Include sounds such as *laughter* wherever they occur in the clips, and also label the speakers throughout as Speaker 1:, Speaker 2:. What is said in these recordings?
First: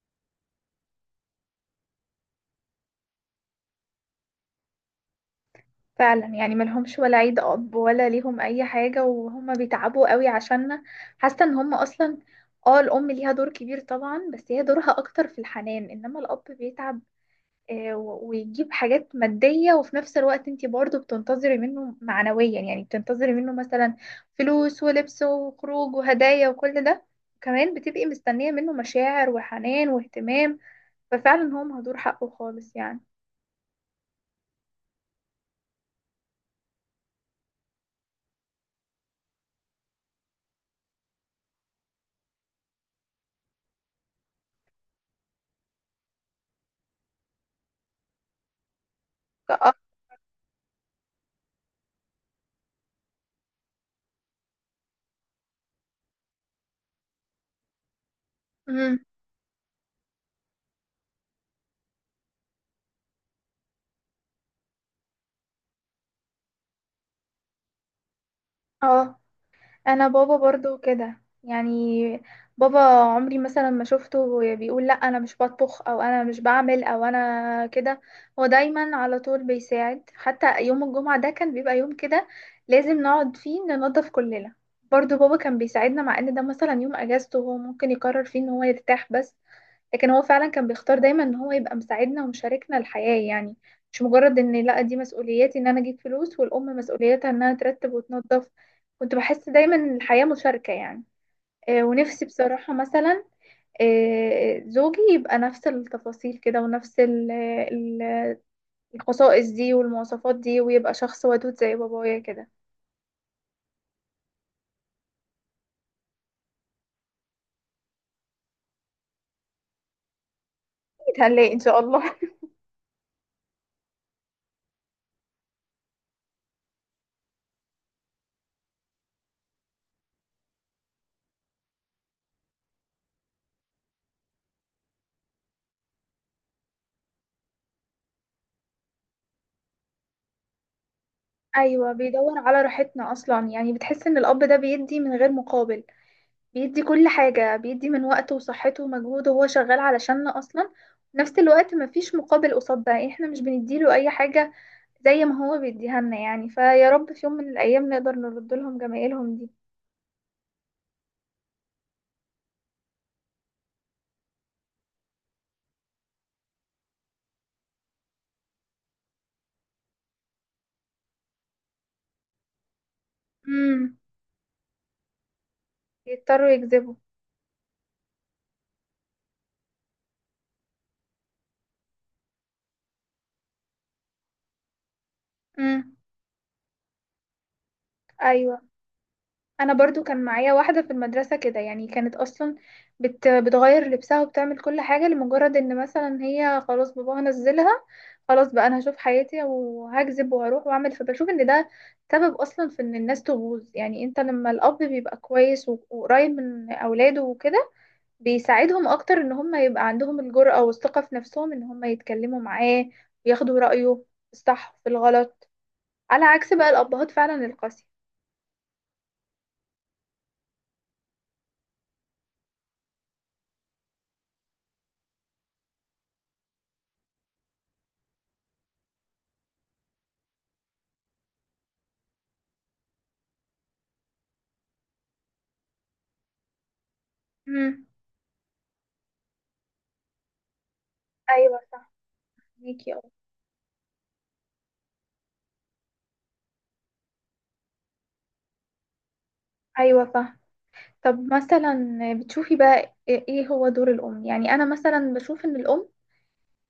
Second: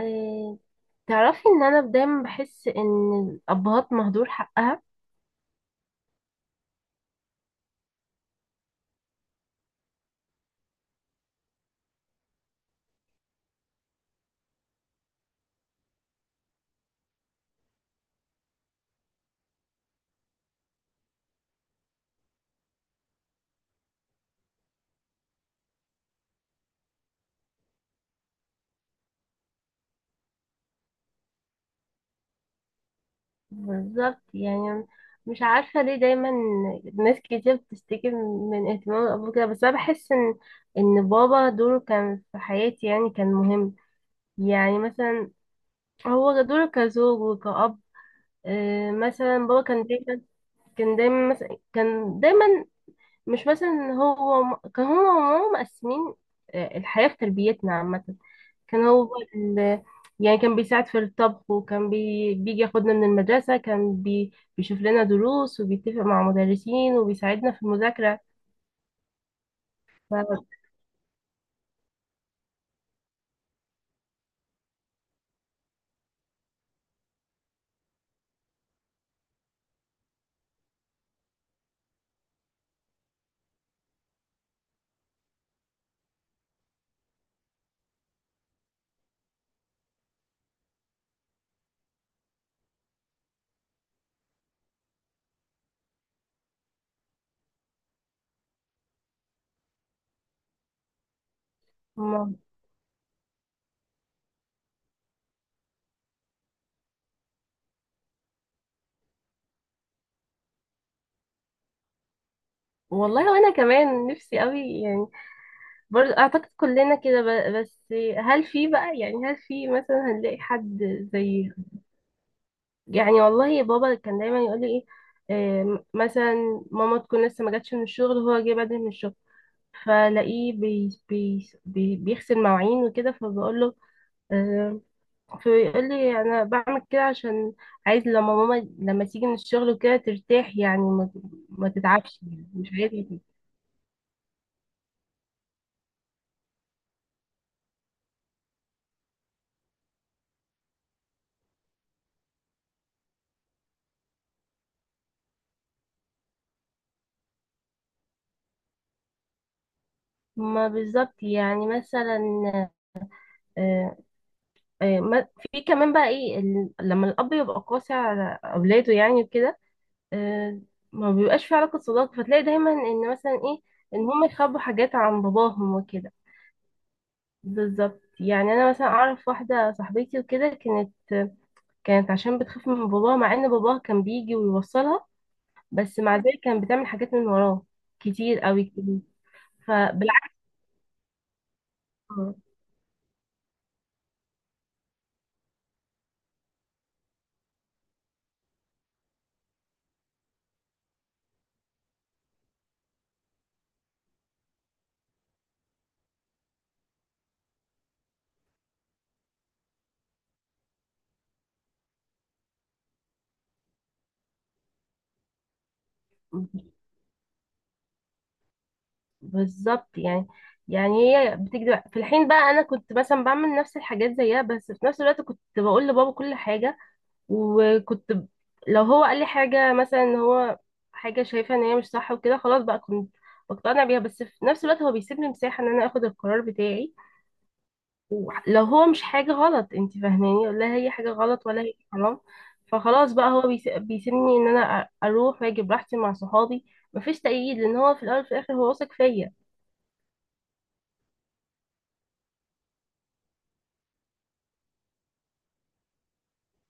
Speaker 1: آه، تعرفي ان انا دايما بحس ان الابهات مهدور حقها.
Speaker 2: فعلا يعني ملهمش ولا عيد اب ولا ليهم اي حاجه، وهم بيتعبوا قوي عشاننا. حاسه ان هم اصلا، اه، الام ليها دور كبير طبعا، بس هي دورها اكتر في الحنان، انما الاب بيتعب ويجيب حاجات ماديه، وفي نفس الوقت انتي برضو بتنتظري منه معنويا، يعني بتنتظري منه مثلا فلوس ولبس وخروج وهدايا وكل ده. كمان بتبقي مستنيه منه مشاعر وحنان واهتمام. ففعلا هو مهدور حقه خالص يعني.
Speaker 1: بالظبط يعني، مش عارفه ليه دايما ناس كتير بتشتكي من اهتمام الاب كده، بس انا بحس ان بابا دوره كان في حياتي، يعني كان مهم. يعني مثلا هو دوره كزوج وكأب. مثلا بابا
Speaker 2: كأب.
Speaker 1: كان دايما، مش مثلا هو كان هو وماما مقسمين. الحياة في تربيتنا عامة. كان
Speaker 2: مم.
Speaker 1: هو ال... يعني كان بيساعد في الطبخ، وكان بيجي ياخدنا من المدرسة، كان بيشوف لنا دروس، وبيتفق مع مدرسين، وبيساعدنا في المذاكرة.
Speaker 2: اه، انا بابا
Speaker 1: ف...
Speaker 2: برضو كده يعني. بابا عمري مثلا ما شفته بيقول لا انا مش بطبخ او انا مش بعمل او انا كده. هو دايما على طول بيساعد، حتى يوم الجمعة ده كان بيبقى يوم كده لازم نقعد فيه ننظف كلنا. برضو بابا كان بيساعدنا، مع ان ده مثلا يوم اجازته هو ممكن يقرر فيه ان هو يرتاح، بس لكن هو فعلا كان بيختار دايما ان هو يبقى مساعدنا ومشاركنا الحياة يعني. مش مجرد ان لا دي مسؤوليتي ان انا اجيب فلوس، والام مسؤوليتها انها ترتب وتنظف. كنت بحس دايما ان الحياة مشاركة يعني. ونفسي
Speaker 1: م-
Speaker 2: بصراحة مثلا زوجي يبقى نفس التفاصيل كده، ونفس الخصائص دي والمواصفات دي، ويبقى شخص ودود زي بابايا كده.
Speaker 1: والله وانا كمان نفسي قوي يعني. برضه اعتقد كلنا كده، بس هل في مثلا هنلاقي حد
Speaker 2: أكيد
Speaker 1: زي.
Speaker 2: هنلاقي ان شاء الله.
Speaker 1: يعني والله بابا كان دايما يقول لي ايه. مثلا ماما تكون لسه ما جاتش من الشغل، وهو جه بدري من الشغل، فلاقيه بيغسل مواعين وكده، فبقول له. آه، فيقول لي انا بعمل كده عشان عايز لما ماما تيجي من الشغل وكده ترتاح، يعني ما,
Speaker 2: *laughs*
Speaker 1: ما
Speaker 2: ايوه،
Speaker 1: تتعبش،
Speaker 2: بيدور
Speaker 1: يعني
Speaker 2: على
Speaker 1: مش عايزه
Speaker 2: راحتنا
Speaker 1: تتعب.
Speaker 2: اصلا، يعني بتحس ان الاب ده بيدي من غير مقابل. بيدي كل حاجة، بيدي من وقته وصحته ومجهوده، وهو شغال علشاننا أصلا. في نفس الوقت مفيش مقابل قصاد ده، يعني احنا مش بنديله أي حاجة زي ما هو بيديها لنا يعني. فيا رب في يوم من الأيام نقدر نرد لهم جمايلهم دي.
Speaker 1: ما بالظبط يعني مثلا. آه، في كمان بقى ايه، لما الاب يبقى قاسي على اولاده يعني وكده. آه، ما بيبقاش في علاقه صداقه، فتلاقي دايما ان مثلا ايه،
Speaker 2: امم.
Speaker 1: ان هم يخبوا حاجات عن باباهم وكده.
Speaker 2: يضطروا يكذبوا.
Speaker 1: بالظبط، يعني انا مثلا اعرف واحده صاحبتي وكده كانت عشان بتخاف من باباها، مع ان باباها كان بيجي ويوصلها،
Speaker 2: امم.
Speaker 1: بس مع ذلك كانت بتعمل حاجات من وراه كتير
Speaker 2: أيوة.
Speaker 1: قوي كتير.
Speaker 2: انا برضو كان
Speaker 1: فبالعكس،
Speaker 2: معايا واحده في المدرسه كده يعني. كانت اصلا بتغير لبسها وبتعمل كل حاجه، لمجرد ان مثلا هي خلاص باباها نزلها. خلاص بقى انا هشوف حياتي وهكذب وهروح واعمل. فبشوف ان ده سبب اصلا في ان الناس تبوظ. يعني انت لما الاب بيبقى كويس وقريب من اولاده وكده، بيساعدهم اكتر ان هم يبقى عندهم الجرأة والثقه في نفسهم ان هم يتكلموا معاه وياخدوا رأيه في الصح وفي الغلط. على عكس بقى الابهات فعلا القاسيه.
Speaker 1: بالظبط يعني. يعني هي بتكذب في الحين، بقى انا كنت مثلا بعمل نفس الحاجات زيها، بس في نفس الوقت كنت بقول لبابا كل حاجه. وكنت لو هو قال لي حاجه، مثلا ان هو حاجه شايفه ان هي مش صح وكده، خلاص بقى كنت بقتنع بيها، بس في نفس الوقت هو بيسيبني مساحه ان انا اخد القرار بتاعي.
Speaker 2: امم.
Speaker 1: لو هو مش حاجة غلط، انت فاهماني، لا هي حاجة غلط
Speaker 2: ايوه
Speaker 1: ولا هي
Speaker 2: صح.
Speaker 1: حرام.
Speaker 2: ميكي.
Speaker 1: فخلاص بقى هو بيسيبني ان انا اروح واجي براحتي مع صحابي. مفيش تأييد، لان هو في الاول وفي الاخر هو واثق فيا.
Speaker 2: ايوه فاهم. طب مثلا بتشوفي بقى إيه هو دور الام؟ يعني انا مثلا بشوف ان الام،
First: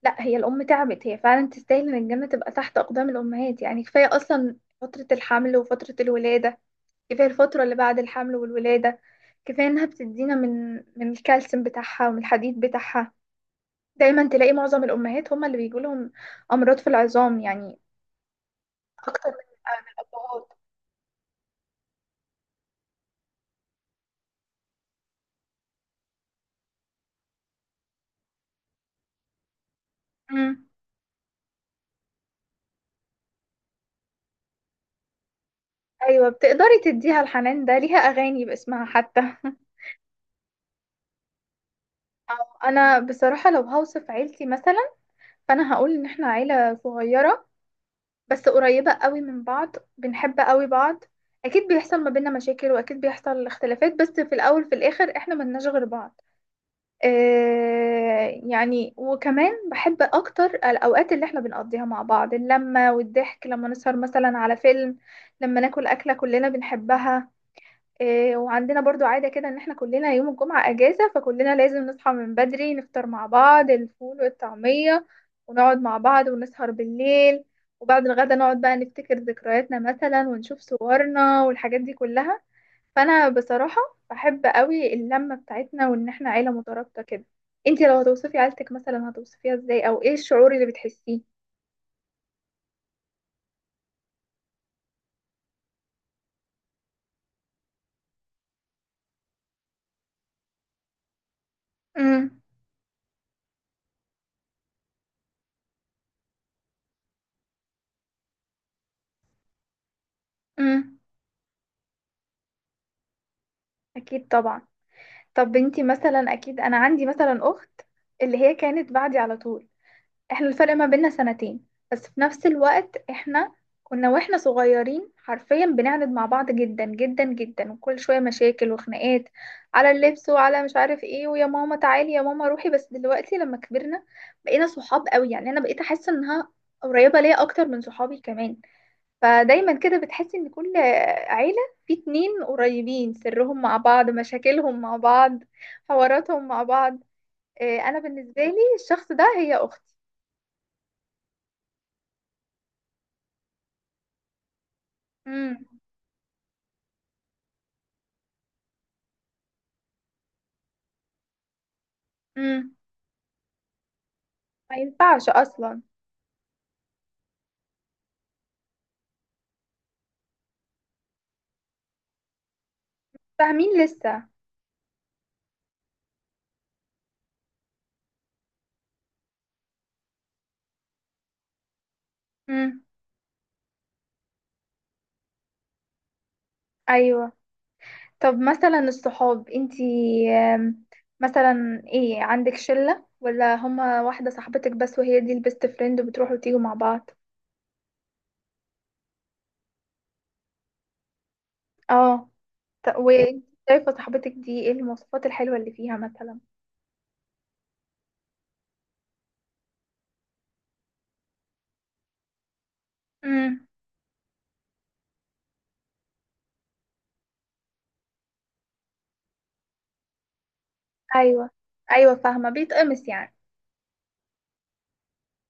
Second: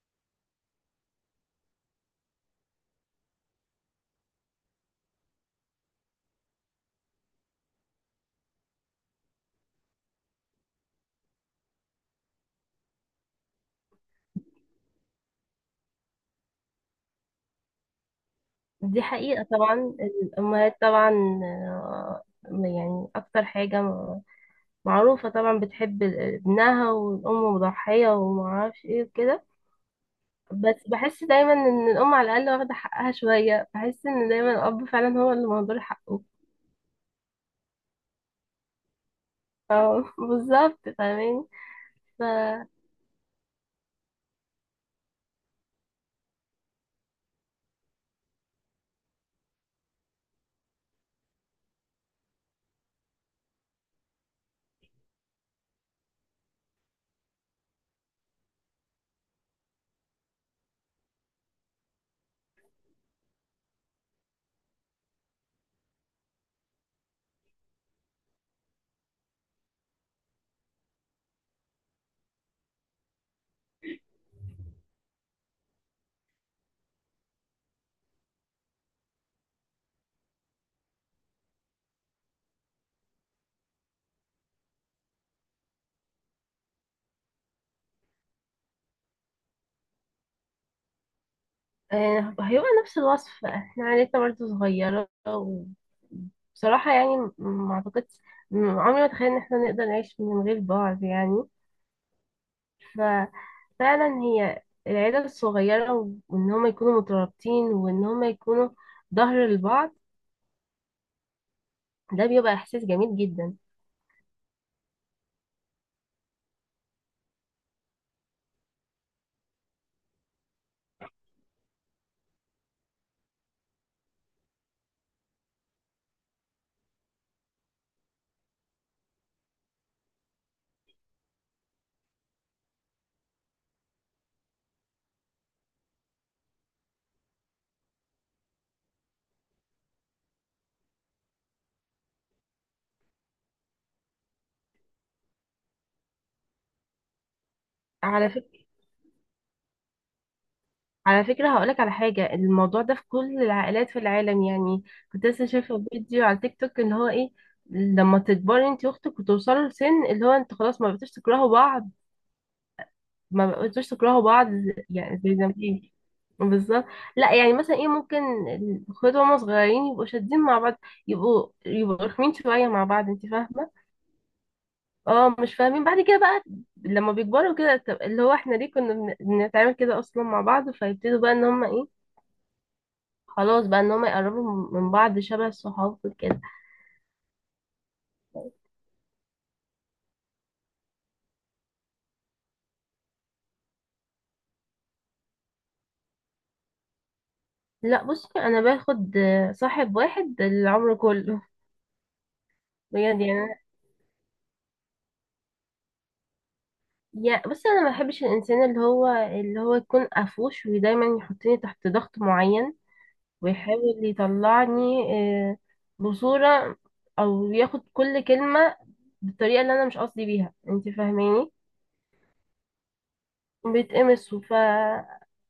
Speaker 2: لا، هي الام تعبت، هي فعلا تستاهل ان الجنه تبقى تحت اقدام الامهات. يعني كفايه اصلا فتره الحمل وفتره الولاده، كفايه الفتره اللي بعد الحمل والولاده، كفايه انها بتدينا من الكالسيوم بتاعها ومن الحديد بتاعها. دايما تلاقي معظم الامهات هم اللي بيجوا لهم امراض في العظام يعني،
Speaker 1: دي
Speaker 2: اكتر
Speaker 1: حقيقة طبعا.
Speaker 2: من الابهات.
Speaker 1: الامهات طبعا. آه، يعني اكتر حاجة معروفة، طبعا بتحب ابنها، والام مضحية ومعرفش ايه وكده.
Speaker 2: امم.
Speaker 1: بس بحس دايما ان الام على الاقل واخدة حقها شوية، بحس ان دايما الاب فعلا هو اللي مهدور حقه.
Speaker 2: ايوه بتقدري تديها الحنان ده، ليها اغاني باسمها حتى *laughs*
Speaker 1: اه *laughs* بالظبط فاهماني. ف
Speaker 2: انا بصراحة لو هوصف عيلتي مثلا، فانا هقول ان احنا عيلة صغيرة، بس قريبة قوي من بعض، بنحب قوي بعض. اكيد بيحصل ما بيننا مشاكل، واكيد بيحصل اختلافات، بس في الاول في الاخر احنا ملناش غير بعض. آه يعني، وكمان بحب اكتر الاوقات اللي احنا بنقضيها مع بعض، اللمة والضحك لما نسهر مثلا على فيلم، لما ناكل اكلة كلنا بنحبها. إيه، وعندنا برضو عادة كده ان احنا كلنا يوم الجمعة اجازة، فكلنا لازم نصحى من بدري نفطر مع بعض الفول والطعمية، ونقعد مع بعض ونسهر بالليل، وبعد الغدا نقعد بقى نفتكر ذكرياتنا مثلا، ونشوف صورنا والحاجات دي كلها. فانا بصراحة بحب قوي اللمة بتاعتنا، وان احنا عيلة مترابطة كده. انتي لو هتوصفي عيلتك مثلا، هتوصفيها ازاي او ايه الشعور اللي بتحسيه؟
Speaker 1: هيبقى نفس الوصف، احنا عيلتنا برضه صغيرة، وبصراحة يعني ما اعتقدش، عمري ما تخيل ان احنا نقدر نعيش من غير بعض يعني.
Speaker 2: امم.
Speaker 1: ففعلا هي العيلة الصغيرة، وان هما يكونوا مترابطين، وان هما يكونوا ظهر لبعض.
Speaker 2: امم.
Speaker 1: ده بيبقى احساس جميل جدا.
Speaker 2: اكيد طبعا. طب انتي مثلا، اكيد انا عندي مثلا اخت اللي هي كانت بعدي على طول، احنا الفرق ما بيننا سنتين، بس في نفس الوقت احنا كنا واحنا صغيرين حرفيا بنعند مع بعض جدا جدا جدا، وكل شوية مشاكل وخناقات على اللبس وعلى مش عارف ايه، ويا ماما تعالي يا ماما روحي، بس دلوقتي لما كبرنا بقينا صحاب قوي يعني. انا بقيت احس انها قريبة ليا اكتر من صحابي كمان. فدايما كده بتحس ان كل عيلة في اتنين قريبين، سرهم مع بعض، مشاكلهم مع بعض، حواراتهم مع بعض. إيه، انا
Speaker 1: على
Speaker 2: بالنسبة لي الشخص ده هي اختي.
Speaker 1: على فكرة هقولك على حاجة، الموضوع ده في كل العائلات في العالم يعني. كنت لسه
Speaker 2: مم.
Speaker 1: شايفة فيديو على تيك توك ان هو ايه، لما تكبري انت واختك وتوصلوا لسن اللي هو انتوا خلاص ما بقيتوش تكرهوا بعض.
Speaker 2: امم.
Speaker 1: ما بقيتوش تكرهوا بعض.
Speaker 2: ما
Speaker 1: يعني
Speaker 2: ينفعش
Speaker 1: زي زمان.
Speaker 2: اصلا.
Speaker 1: بالظبط. لا يعني مثلا ايه ممكن الاخوات وهما صغيرين يبقوا شادين مع بعض، يبقوا رخمين شوية مع بعض، انت فاهمة.
Speaker 2: فاهمين لسه.
Speaker 1: اه، مش فاهمين بعد كده بقى. لما بيكبروا كده طب اللي هو احنا ليه كنا بنتعامل كده اصلا مع بعض، فيبتدوا بقى ان هما ايه،
Speaker 2: امم.
Speaker 1: خلاص بقى ان هم يقربوا من بعض شبه الصحاب كده.
Speaker 2: ايوه. طب مثلا الصحاب انتي آم، مثلا ايه، عندك شلة ولا هما واحدة صاحبتك بس وهي دي البيست فريند وبتروحوا وتيجوا مع بعض؟
Speaker 1: لا بصي، انا باخد صاحب واحد العمر كله.
Speaker 2: اه.
Speaker 1: بجد يعني
Speaker 2: وانت شايفة صاحبتك دي ايه المواصفات الحلوة اللي فيها مثلا؟
Speaker 1: يا بصي انا ما بحبش الانسان اللي هو يكون قفوش، ودايما يحطني تحت ضغط معين،
Speaker 2: امم.
Speaker 1: ويحاول يطلعني آه، بصورة، او ياخد كل كلمة بالطريقة اللي انا مش قصدي بيها، انت
Speaker 2: ايوه.
Speaker 1: فاهماني.
Speaker 2: ايوه فاهمة، بيتقمص يعني.
Speaker 1: بيتقمصوا.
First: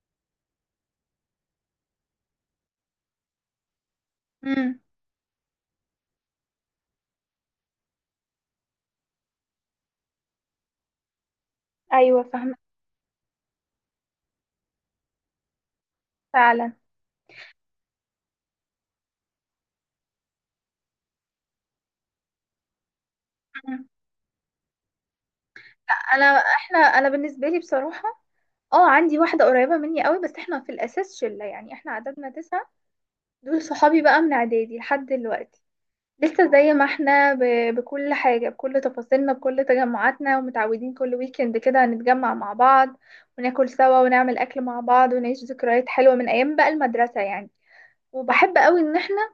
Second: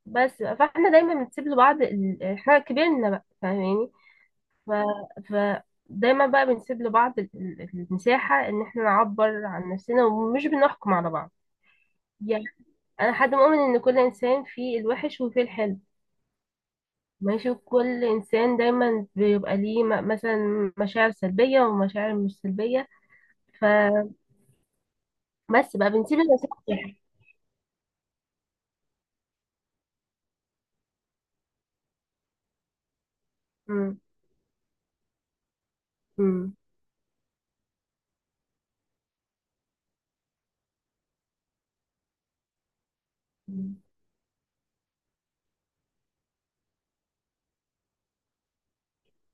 Speaker 1: بس فاحنا دايما بنسيب لبعض، احنا كبرنا بقى، فاهماني. ف...
Speaker 2: امم.
Speaker 1: فدايما بقى بنسيب لبعض المساحة ان احنا نعبر عن نفسنا، ومش بنحكم على بعض
Speaker 2: ايوه
Speaker 1: يعني.
Speaker 2: فاهمة.
Speaker 1: انا حد مؤمن ان كل انسان فيه الوحش وفيه الحلو.
Speaker 2: فعلا.
Speaker 1: ماشي، كل انسان دايما بيبقى ليه مثلا مشاعر سلبية ومشاعر مش سلبية.
Speaker 2: مم.
Speaker 1: فبس بقى بنسيب المساحة للواحد.
Speaker 2: انا بالنسبة لي بصراحة اه، عندي واحدة قريبة مني قوي، بس احنا في الأساس شلة، يعني احنا عددنا تسعة، دول
Speaker 1: مم.
Speaker 2: صحابي بقى من إعدادي لحد دلوقتي. لسه
Speaker 1: مم.
Speaker 2: زي ما احنا بكل حاجة، بكل تفاصيلنا، بكل تجمعاتنا، ومتعودين كل ويكند كده هنتجمع مع بعض وناكل
Speaker 1: مم.
Speaker 2: سوا ونعمل أكل مع بعض ونعيش ذكريات حلوة من أيام بقى المدرسة يعني. وبحب قوي ان احنا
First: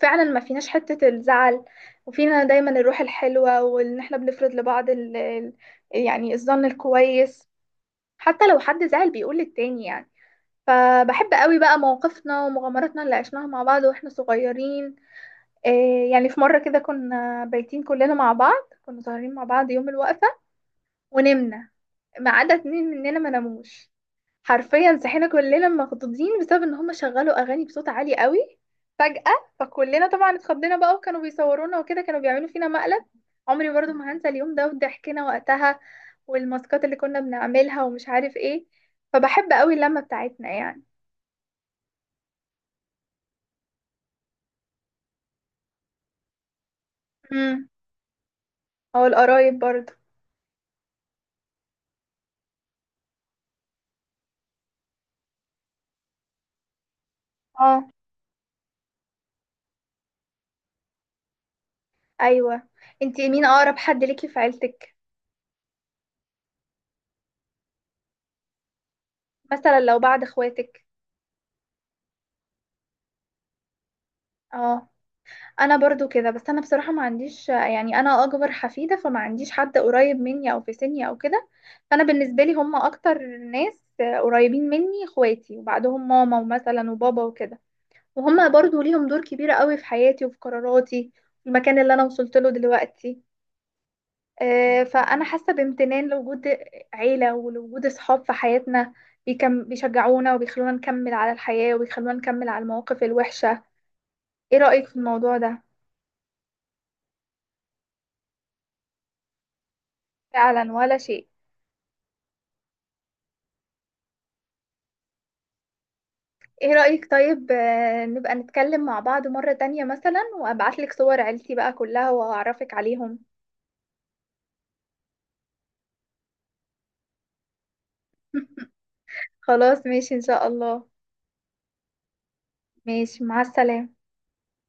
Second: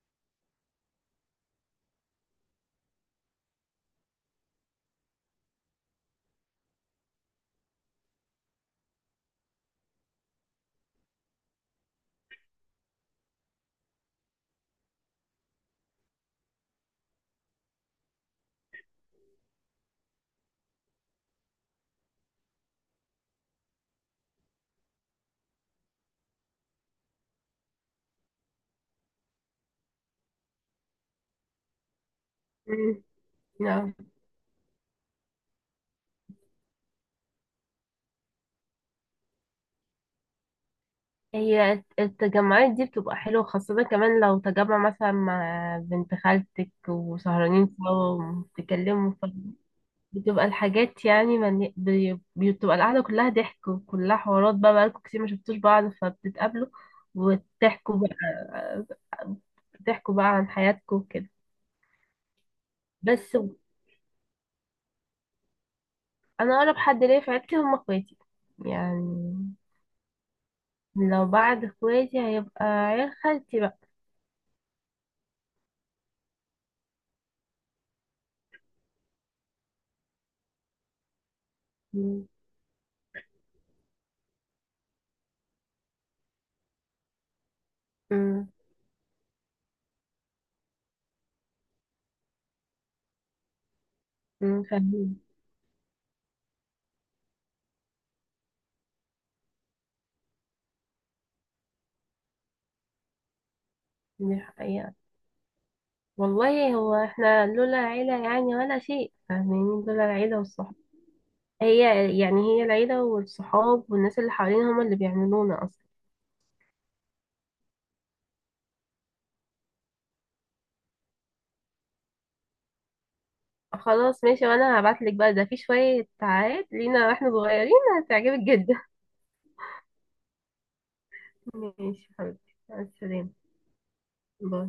Speaker 2: فعلا ما فيناش حتة الزعل، وفينا دايما الروح الحلوة، وان احنا بنفرض لبعض يعني الظن الكويس حتى لو حد زعل، بيقول للتاني يعني. فبحب قوي بقى مواقفنا ومغامراتنا اللي عشناها مع بعض واحنا صغيرين. إيه يعني، في مرة كده كنا بايتين كلنا مع بعض، كنا سهرانين مع بعض يوم الوقفة، ونمنا ما عدا اتنين مننا ما ناموش. حرفيا صحينا كلنا مخضوضين بسبب ان هم شغلوا اغاني بصوت عالي قوي فجأة. فكلنا طبعا اتخضينا بقى، وكانوا بيصورونا وكده، كانوا بيعملوا فينا
Speaker 1: مم.
Speaker 2: مقلب. عمري برضو
Speaker 1: نعم.
Speaker 2: ما هنسى اليوم ده وضحكنا وقتها والماسكات اللي كنا بنعملها ومش عارف ايه. فبحب قوي اللمة بتاعتنا
Speaker 1: هي التجمعات دي بتبقى حلوة، خاصة كمان لو تجمع مثلا مع بنت خالتك
Speaker 2: يعني،
Speaker 1: وسهرانين سوا
Speaker 2: او
Speaker 1: وبتتكلموا،
Speaker 2: القرايب برضه.
Speaker 1: بتبقى الحاجات يعني بتبقى القعدة كلها ضحك وكلها حوارات، بقى بقالكوا كتير ما شفتوش بعض، فبتتقابلوا
Speaker 2: اه.
Speaker 1: وتحكوا بقى عن حياتكم وكده.
Speaker 2: ايوه. انتي
Speaker 1: بس
Speaker 2: مين اقرب حد ليكي في عيلتك؟
Speaker 1: انا اقرب حد ليا في عيلتي هم اخواتي يعني.
Speaker 2: مثلا لو بعد اخواتك.
Speaker 1: لو بعد اخواتي هيبقى عيال خالتي بقى.
Speaker 2: اه، انا برضو كده بس انا بصراحه ما عنديش يعني، انا اكبر حفيده فما عنديش حد قريب مني او في سني او كده. فانا
Speaker 1: م-
Speaker 2: بالنسبه لي هم اكتر ناس قريبين مني اخواتي، وبعدهم ماما ومثلا وبابا وكده.
Speaker 1: م-
Speaker 2: وهم برضو ليهم دور كبير قوي في حياتي وفي قراراتي، في المكان اللي انا وصلت له دلوقتي.
Speaker 1: فاهمين.
Speaker 2: فأنا حاسة بامتنان لوجود عيلة ولوجود أصحاب في حياتنا بيكم، بيشجعونا وبيخلونا نكمل على الحياة وبيخلونا نكمل على المواقف الوحشة.
Speaker 1: دي
Speaker 2: إيه رأيك
Speaker 1: حقيقة.
Speaker 2: في الموضوع ده؟
Speaker 1: والله هو احنا لولا العيلة يعني ولا شيء، فاهمين، لولا العيلة
Speaker 2: فعلا،
Speaker 1: والصحاب.
Speaker 2: ولا شيء.
Speaker 1: هي هي العيلة والصحاب والناس اللي حوالينا هما اللي بيعملونا أصلا.
Speaker 2: إيه رأيك طيب نبقى نتكلم مع بعض مرة تانية مثلا، وأبعتلك صور عيلتي بقى كلها وأعرفك عليهم.
Speaker 1: خلاص ماشي، وأنا هبعتلك بقى ده في شوية ساعات لينا واحنا صغيرين، هتعجبك
Speaker 2: *laughs*
Speaker 1: جدا.
Speaker 2: خلاص ماشي إن شاء الله.
Speaker 1: *laughs* ماشي حبيبتي، مع
Speaker 2: ماشي
Speaker 1: السلامة.
Speaker 2: مع السلامة.
Speaker 1: باي.